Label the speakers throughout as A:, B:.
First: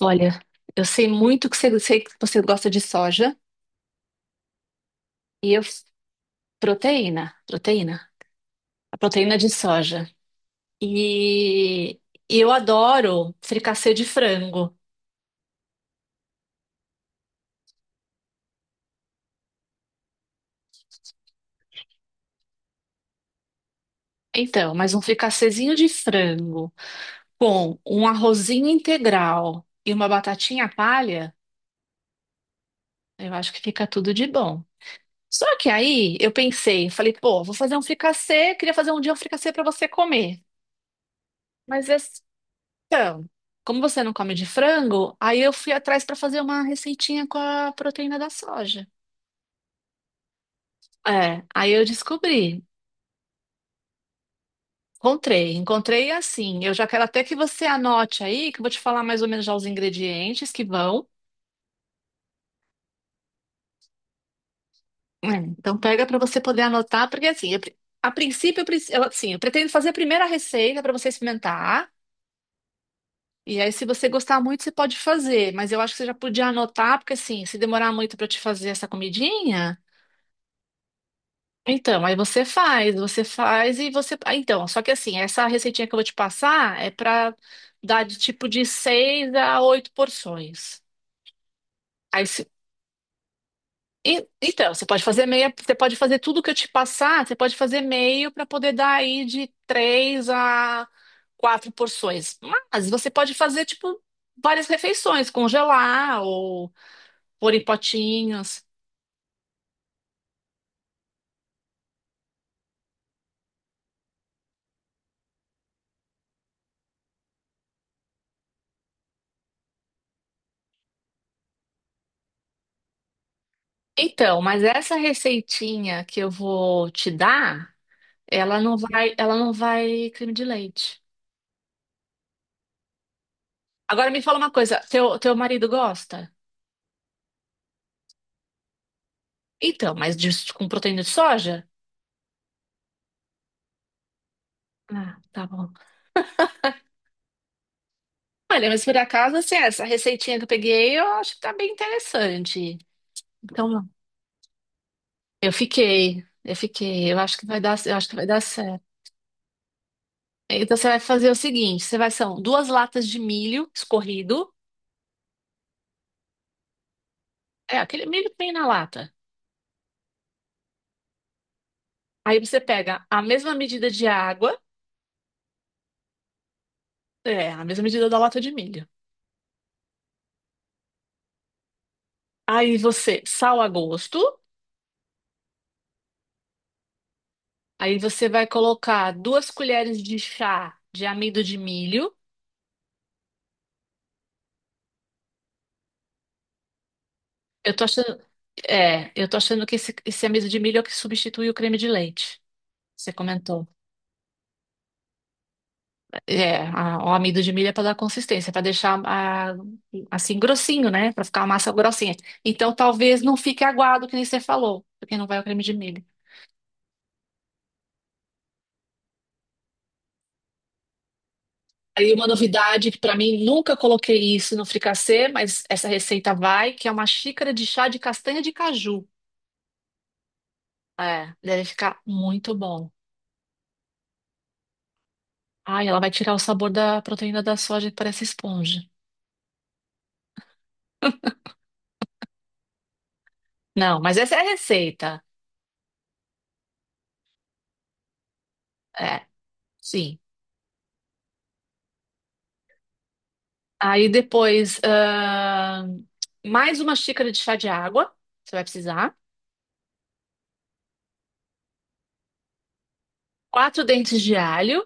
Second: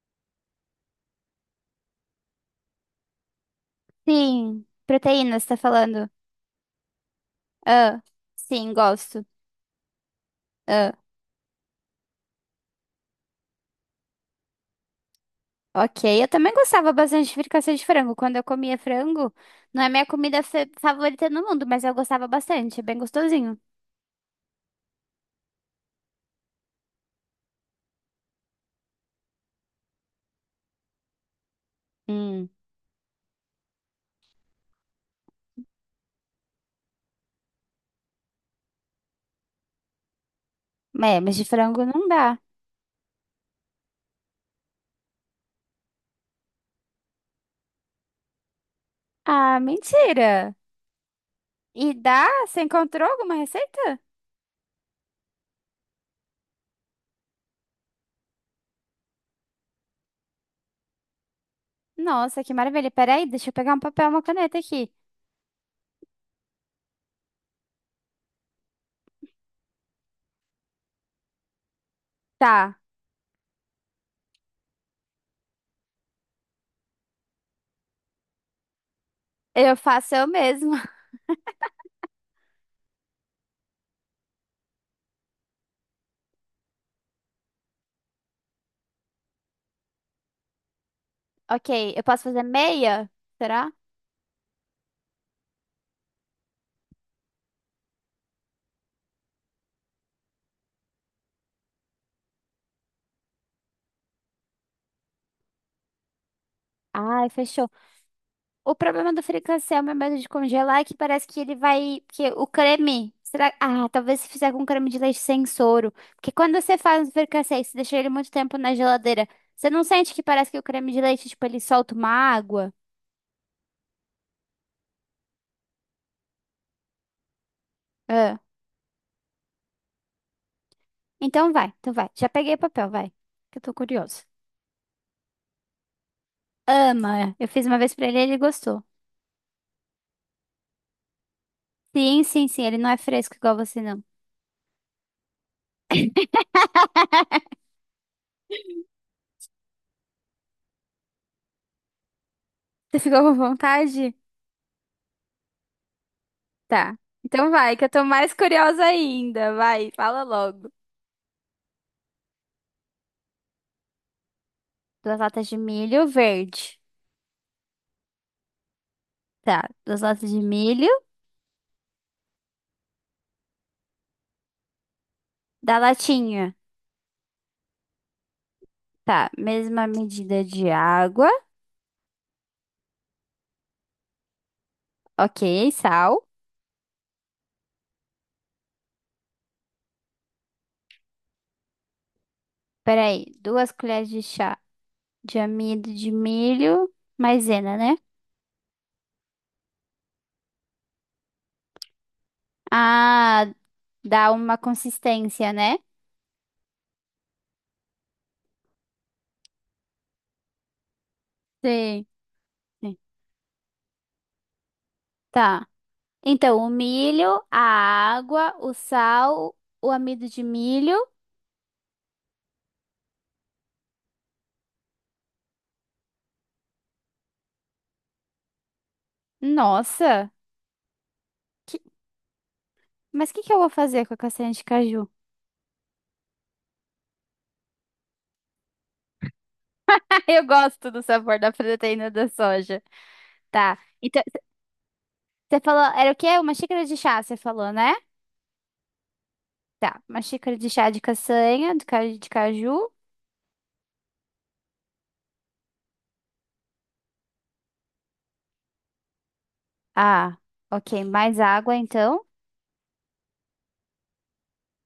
A: Olha, eu sei muito que você, sei que você gosta de soja
B: Sim, proteína, você
A: e
B: tá
A: eu,
B: falando?
A: proteína,
B: Ah,
A: proteína,
B: sim,
A: a
B: gosto.
A: proteína de soja.
B: Ah,
A: E, e eu adoro fricassê de frango.
B: ok. Eu também gostava bastante de fricassê de frango. Quando eu comia frango, não é minha comida favorita no mundo, mas eu gostava bastante, é bem gostosinho.
A: Então, mas um fricassezinho de frango com um arrozinho integral e uma batatinha palha,
B: Hum,
A: eu acho que fica tudo de bom. Só que aí eu pensei, falei, pô, vou fazer um fricassê, queria fazer um dia um fricassê para você comer.
B: é, mas de frango
A: Mas é
B: não dá.
A: Então, como você não come de frango, aí eu fui atrás para fazer uma receitinha com a proteína da soja.
B: Ah, mentira!
A: É, aí eu
B: E dá? Você
A: descobri,
B: encontrou alguma receita?
A: encontrei assim. Eu já quero até que você anote aí, que eu vou te falar mais ou menos já os ingredientes que vão.
B: Nossa, que maravilha. Peraí, deixa eu pegar um papel e uma caneta aqui.
A: É, então pega para você poder anotar, porque assim, a princípio, assim, eu pretendo fazer a primeira receita para você experimentar.
B: Tá,
A: E aí, se você gostar muito, você pode fazer. Mas eu acho que você já podia anotar, porque assim, se demorar muito para te fazer essa
B: eu
A: comidinha.
B: faço eu mesma.
A: Então, aí você faz então, só que assim, essa receitinha que eu vou te passar é pra dar de tipo de seis a oito porções.
B: Ok, eu posso
A: Aí,
B: fazer
A: se-
B: meia? Será?
A: e- Então, você pode fazer meia, você pode fazer tudo que eu te passar, você pode fazer meio para poder dar aí de três a quatro porções. Mas você pode fazer tipo várias refeições, congelar ou
B: Ai,
A: pôr em
B: fechou.
A: potinhos.
B: O problema do fricassê ao meu medo de congelar é que parece que ele vai, que o creme. Será... Ah, talvez se fizer com creme de leite sem soro. Porque quando você faz um fricassê e você deixa ele muito tempo na geladeira, você não sente que parece que o creme de leite, tipo, ele solta uma água?
A: Então, mas essa receitinha que eu vou te dar,
B: Ah.
A: ela não vai, ela não vai creme de leite.
B: Então vai, então vai. Já peguei o papel, vai. Que eu tô
A: Agora
B: curiosa.
A: me fala uma coisa, teu marido gosta?
B: Ama. Eu fiz uma vez pra ele e ele gostou.
A: Então, mas com proteína de soja?
B: Sim, sim, sim. Ele não é fresco igual você, não.
A: Ah, tá bom. Olha, mas por acaso, assim, essa receitinha que eu peguei, eu acho que tá bem interessante.
B: Você ficou com
A: Então,
B: vontade?
A: eu fiquei, eu
B: Tá.
A: fiquei, eu acho que
B: Então
A: vai
B: vai,
A: dar,
B: que eu
A: eu
B: tô
A: acho que vai
B: mais
A: dar
B: curiosa
A: certo.
B: ainda. Vai, fala logo.
A: Então, você vai fazer o seguinte, você vai, são duas latas de milho escorrido,
B: Duas latas de milho verde.
A: é, aquele milho que vem na lata.
B: Tá. Duas latas de milho
A: Aí você pega a mesma medida de água,
B: da latinha.
A: é, a mesma medida da lata de milho.
B: Tá. Mesma medida de água.
A: Aí você, sal a gosto.
B: Ok. Sal.
A: Aí você vai colocar duas colheres de chá de amido de milho.
B: Peraí. Duas colheres de chá de amido de milho.
A: Eu
B: Maisena,
A: tô
B: né?
A: achando, é, eu tô achando que esse amido de milho é o que substitui o creme de leite. Você
B: Ah,
A: comentou.
B: dá uma consistência, né?
A: É, o amido de milho é para dar consistência, para deixar assim grossinho, né? Para ficar a massa
B: Sim.
A: grossinha. Então
B: Sim.
A: talvez não fique aguado, que nem você falou, porque não vai o creme
B: Tá.
A: de milho.
B: Então, o milho, a água, o sal, o amido de milho.
A: Aí uma novidade que para mim nunca coloquei isso no fricassê, mas essa receita vai, que é uma xícara de chá de castanha de caju.
B: Nossa.
A: É, deve
B: que-
A: ficar muito bom.
B: Mas o que que eu vou fazer com a castanha de caju?
A: Ai, ela vai tirar o sabor da proteína da soja que parece esponja.
B: Eu gosto do sabor da proteína da soja. Tá.
A: Não, mas
B: Então,
A: essa é a receita.
B: você falou, era o quê? Uma xícara de chá, você falou, né?
A: É,
B: Tá.
A: sim.
B: Uma xícara de chá de castanha, de, de caju.
A: Aí depois, mais uma xícara de chá de água, você vai precisar.
B: Ah, ok. Mais água, então.
A: Quatro dentes de alho.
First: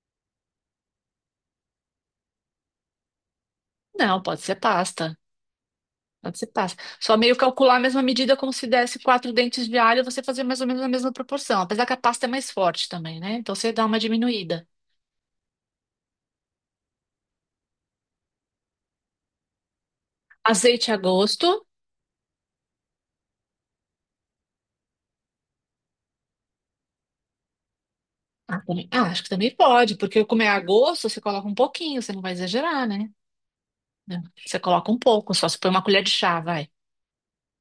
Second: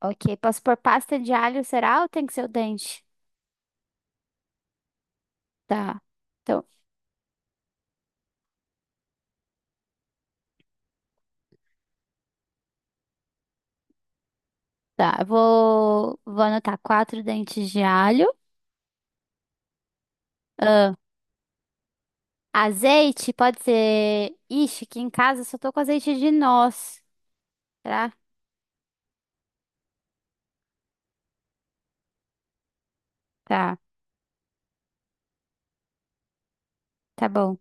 B: Ok. Posso pôr pasta de alho, será? Ou tem que ser o dente?
A: Não, pode ser pasta.
B: Tá.
A: Pode ser
B: Então,
A: pasta. Só meio calcular a mesma medida como se desse quatro dentes de alho, você fazer mais ou menos a mesma proporção. Apesar que a pasta é mais forte também, né? Então você dá uma diminuída.
B: tá. Eu vou anotar quatro dentes de alho.
A: Azeite
B: Ah,
A: a gosto.
B: azeite, pode ser. Ixi, aqui em casa eu só tô com azeite de noz. Tá?
A: Ah, acho que também pode, porque como é a gosto, você coloca um pouquinho, você não vai exagerar, né?
B: Tá.
A: Não, você coloca um pouco, só se põe uma colher de chá, vai.
B: Tá bom.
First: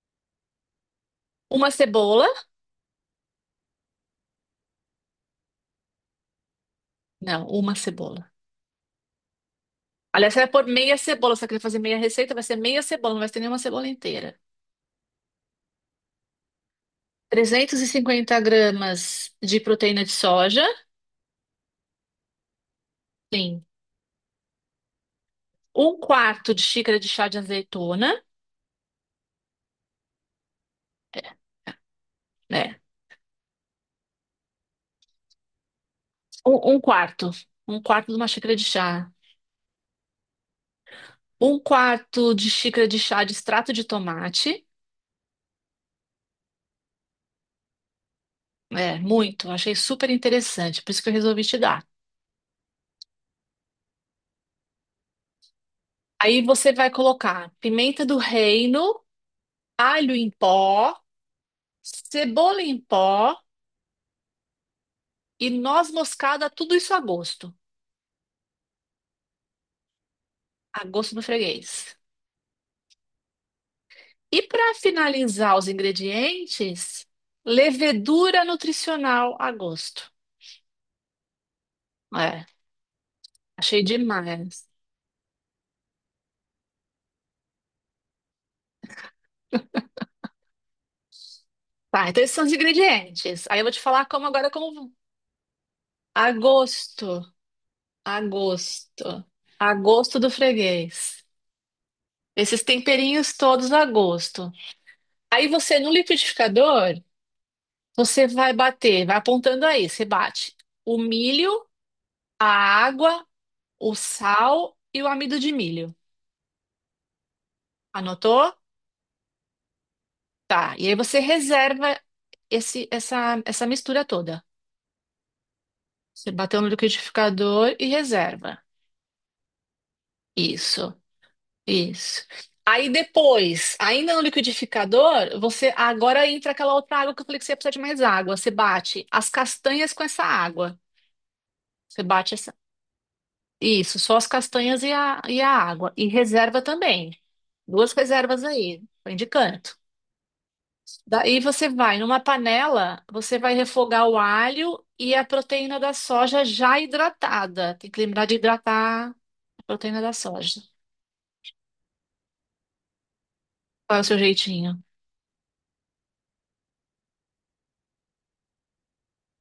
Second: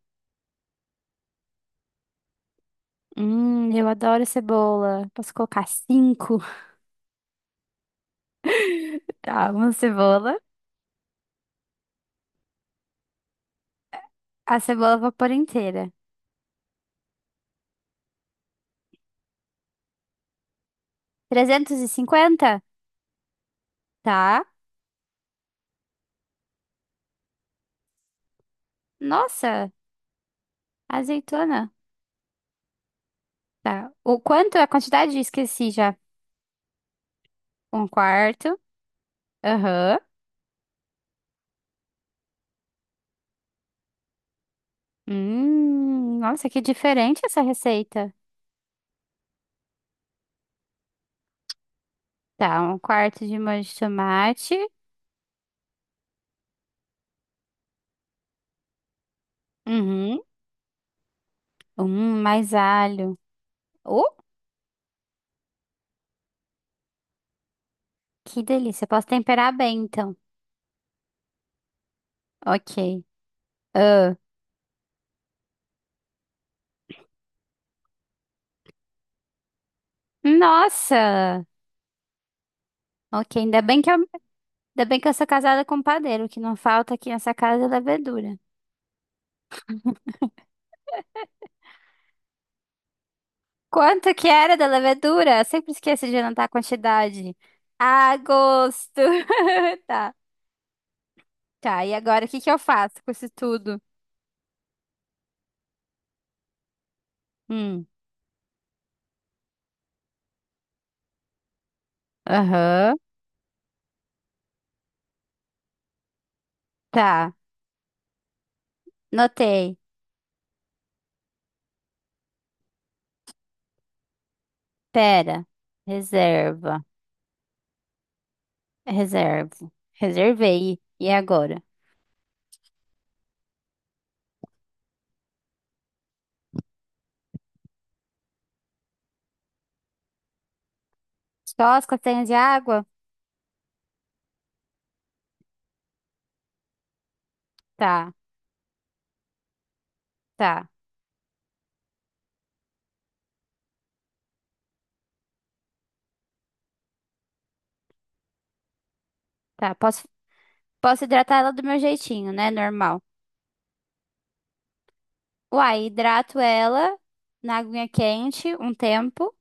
A: Uma cebola?
B: Eu adoro cebola. Posso colocar cinco?
A: Não, uma cebola.
B: Tá, uma
A: Aliás,
B: cebola.
A: você vai pôr meia cebola, se você quiser fazer meia receita, vai ser meia cebola, não vai ter nenhuma cebola inteira.
B: A cebola vapor inteira.
A: 350 gramas de proteína de soja,
B: 350.
A: sim.
B: Tá.
A: Um quarto de xícara de chá de azeitona,
B: Nossa, azeitona.
A: né?
B: Tá. O quanto? A quantidade? Esqueci já.
A: Um quarto. Um
B: Um
A: quarto de uma xícara
B: quarto.
A: de chá.
B: Aham.
A: Um quarto de xícara de chá de extrato de tomate.
B: Nossa, que diferente essa receita.
A: É, muito. Achei super interessante, por isso que eu resolvi te dar.
B: Tá, um quarto de molho de tomate.
A: Aí você vai colocar pimenta do reino, alho
B: Uhum.
A: em pó,
B: Mais
A: cebola em
B: alho.
A: pó
B: Uh,
A: e noz moscada, tudo isso
B: que delícia. Posso temperar bem, então.
A: a gosto do freguês.
B: Ok. Ah,
A: E para finalizar os ingredientes, levedura nutricional a gosto.
B: nossa!
A: É,
B: Ok,
A: achei demais.
B: ainda bem que eu sou casada com um padeiro. O que não falta aqui nessa casa é levedura.
A: Tá, então esses são os ingredientes. Aí eu vou te falar
B: Quanto
A: como
B: que
A: agora
B: era da
A: como
B: levedura? Sempre esqueço de
A: a
B: anotar a
A: gosto,
B: quantidade. A
A: a
B: gosto.
A: gosto, a
B: Tá.
A: gosto do freguês.
B: Tá, e agora o que que eu
A: Esses
B: faço com isso
A: temperinhos todos
B: tudo?
A: a gosto. Aí você, no liquidificador,
B: Hum,
A: você vai bater, vai apontando aí, você bate o milho, a
B: aham.
A: água, o sal e o amido de milho.
B: Tá,
A: Anotou?
B: notei.
A: Tá. E aí você reserva essa mistura toda.
B: Pera.
A: Você bateu no
B: Reserva.
A: liquidificador e reserva.
B: Reservo. Reservei.
A: Isso,
B: E agora?
A: isso. Aí depois, ainda no liquidificador, você agora entra aquela outra água que eu falei que você ia precisar de mais água. Você bate as castanhas com essa água.
B: Só as
A: Você
B: castanhas de
A: bate essa...
B: água?
A: Isso, só as castanhas e a água. E reserva também. Duas
B: Tá,
A: reservas aí, vem de canto.
B: tá,
A: Daí você vai numa panela, você vai refogar o alho e a proteína da soja já hidratada. Tem que lembrar de hidratar a
B: tá.
A: proteína
B: Posso,
A: da soja.
B: posso hidratar ela do meu jeitinho, né? Normal.
A: Qual é o seu jeitinho?
B: Uai, hidrato ela na aguinha quente um tempo.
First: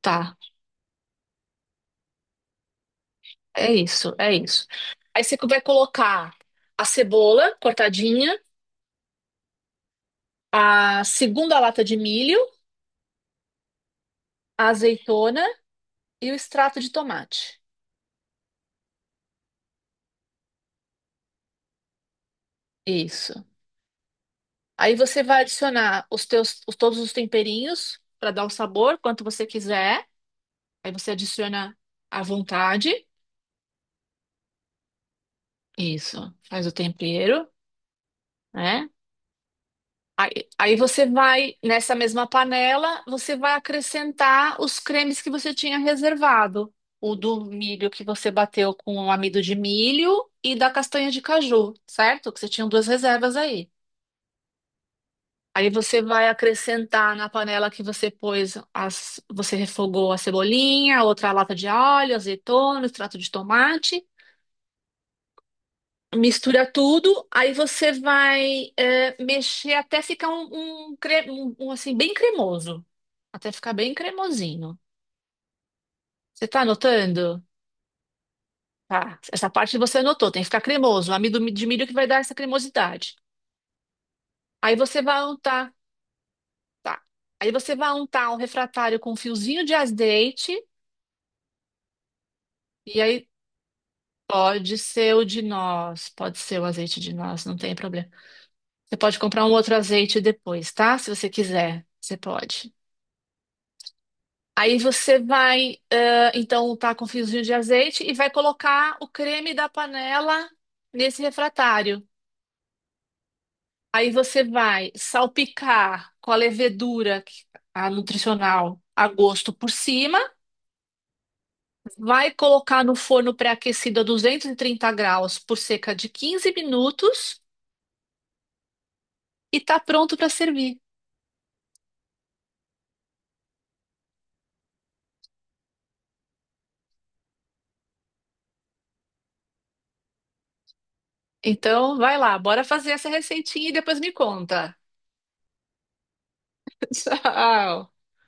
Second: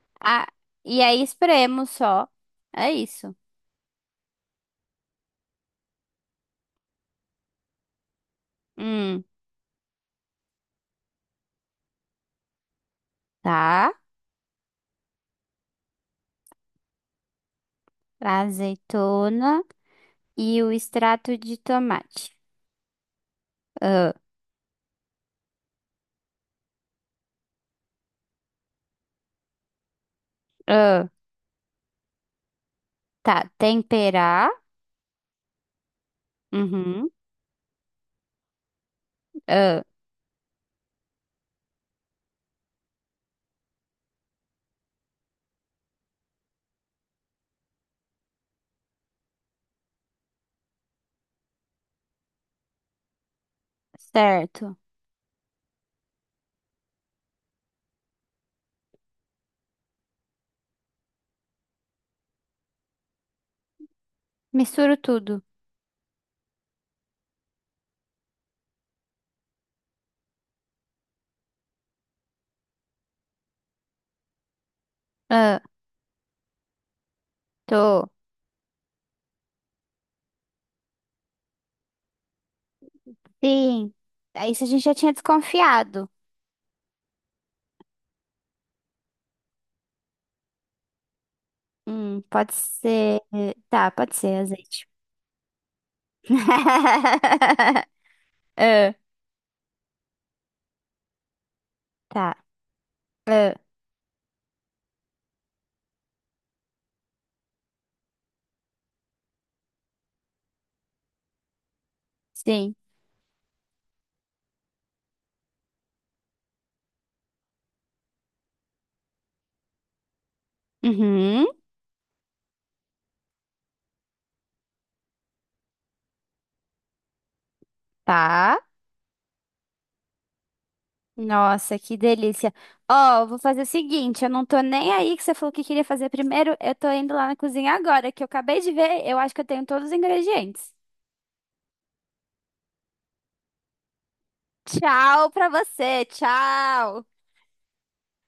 A: Tá,
B: Ah, e aí espremo só. É isso.
A: é isso, é isso. Aí você vai colocar a cebola cortadinha,
B: Hum,
A: a segunda lata de milho,
B: tá.
A: a azeitona e o extrato de tomate.
B: Azeitona e o extrato de tomate.
A: Isso.
B: Ah,
A: Aí você vai adicionar os teus, todos os temperinhos para dar o sabor, quanto você quiser. Aí
B: ah,
A: você adiciona à vontade.
B: tá. Temperar.
A: Isso, faz o
B: Uhum.
A: tempero, né?
B: Ah,
A: Aí você vai, nessa mesma panela, você vai acrescentar os cremes que você tinha reservado. O do milho que você bateu com o amido de milho e da castanha de caju, certo? Que você tinha duas reservas aí.
B: certo.
A: Aí você vai acrescentar na panela que você pôs, as, você refogou a cebolinha, outra lata de alho, azeitona, extrato de tomate.
B: Misturo tudo.
A: Mistura tudo, aí você vai é, mexer até ficar um, assim bem cremoso, até ficar bem cremosinho.
B: Ah,
A: Você tá anotando?
B: tô.
A: Tá. Essa parte você anotou, tem que ficar cremoso. O amido de milho que vai dar essa cremosidade.
B: Sim. Ah, isso a
A: Aí
B: gente já
A: você
B: tinha
A: vai untar,
B: desconfiado.
A: tá? Aí você vai untar um refratário com um fiozinho de azeite.
B: Pode
A: E
B: ser.
A: aí,
B: Tá, pode ser
A: pode
B: azeite.
A: ser o de nós, pode ser o azeite de nós, não tem problema.
B: Ah,
A: Você pode comprar um outro azeite depois, tá? Se você quiser, você
B: tá.
A: pode.
B: Ah,
A: Aí você vai, então, tá com um fiozinho de azeite e vai colocar o creme da panela nesse refratário.
B: sim.
A: Aí você vai salpicar com a levedura, a nutricional, a gosto por cima.
B: Uhum.
A: Vai colocar no forno pré-aquecido a 230 graus por cerca de 15 minutos
B: Tá.
A: e tá pronto para servir.
B: Nossa, que delícia. Ó, eu vou fazer o seguinte, eu não tô nem aí que você falou que queria fazer primeiro, eu tô indo lá na cozinha agora, que eu acabei de ver, eu acho que eu tenho todos os ingredientes.
A: Então, vai lá, bora fazer essa receitinha e depois me conta.
B: Tchau pra você, tchau!
A: Tchau.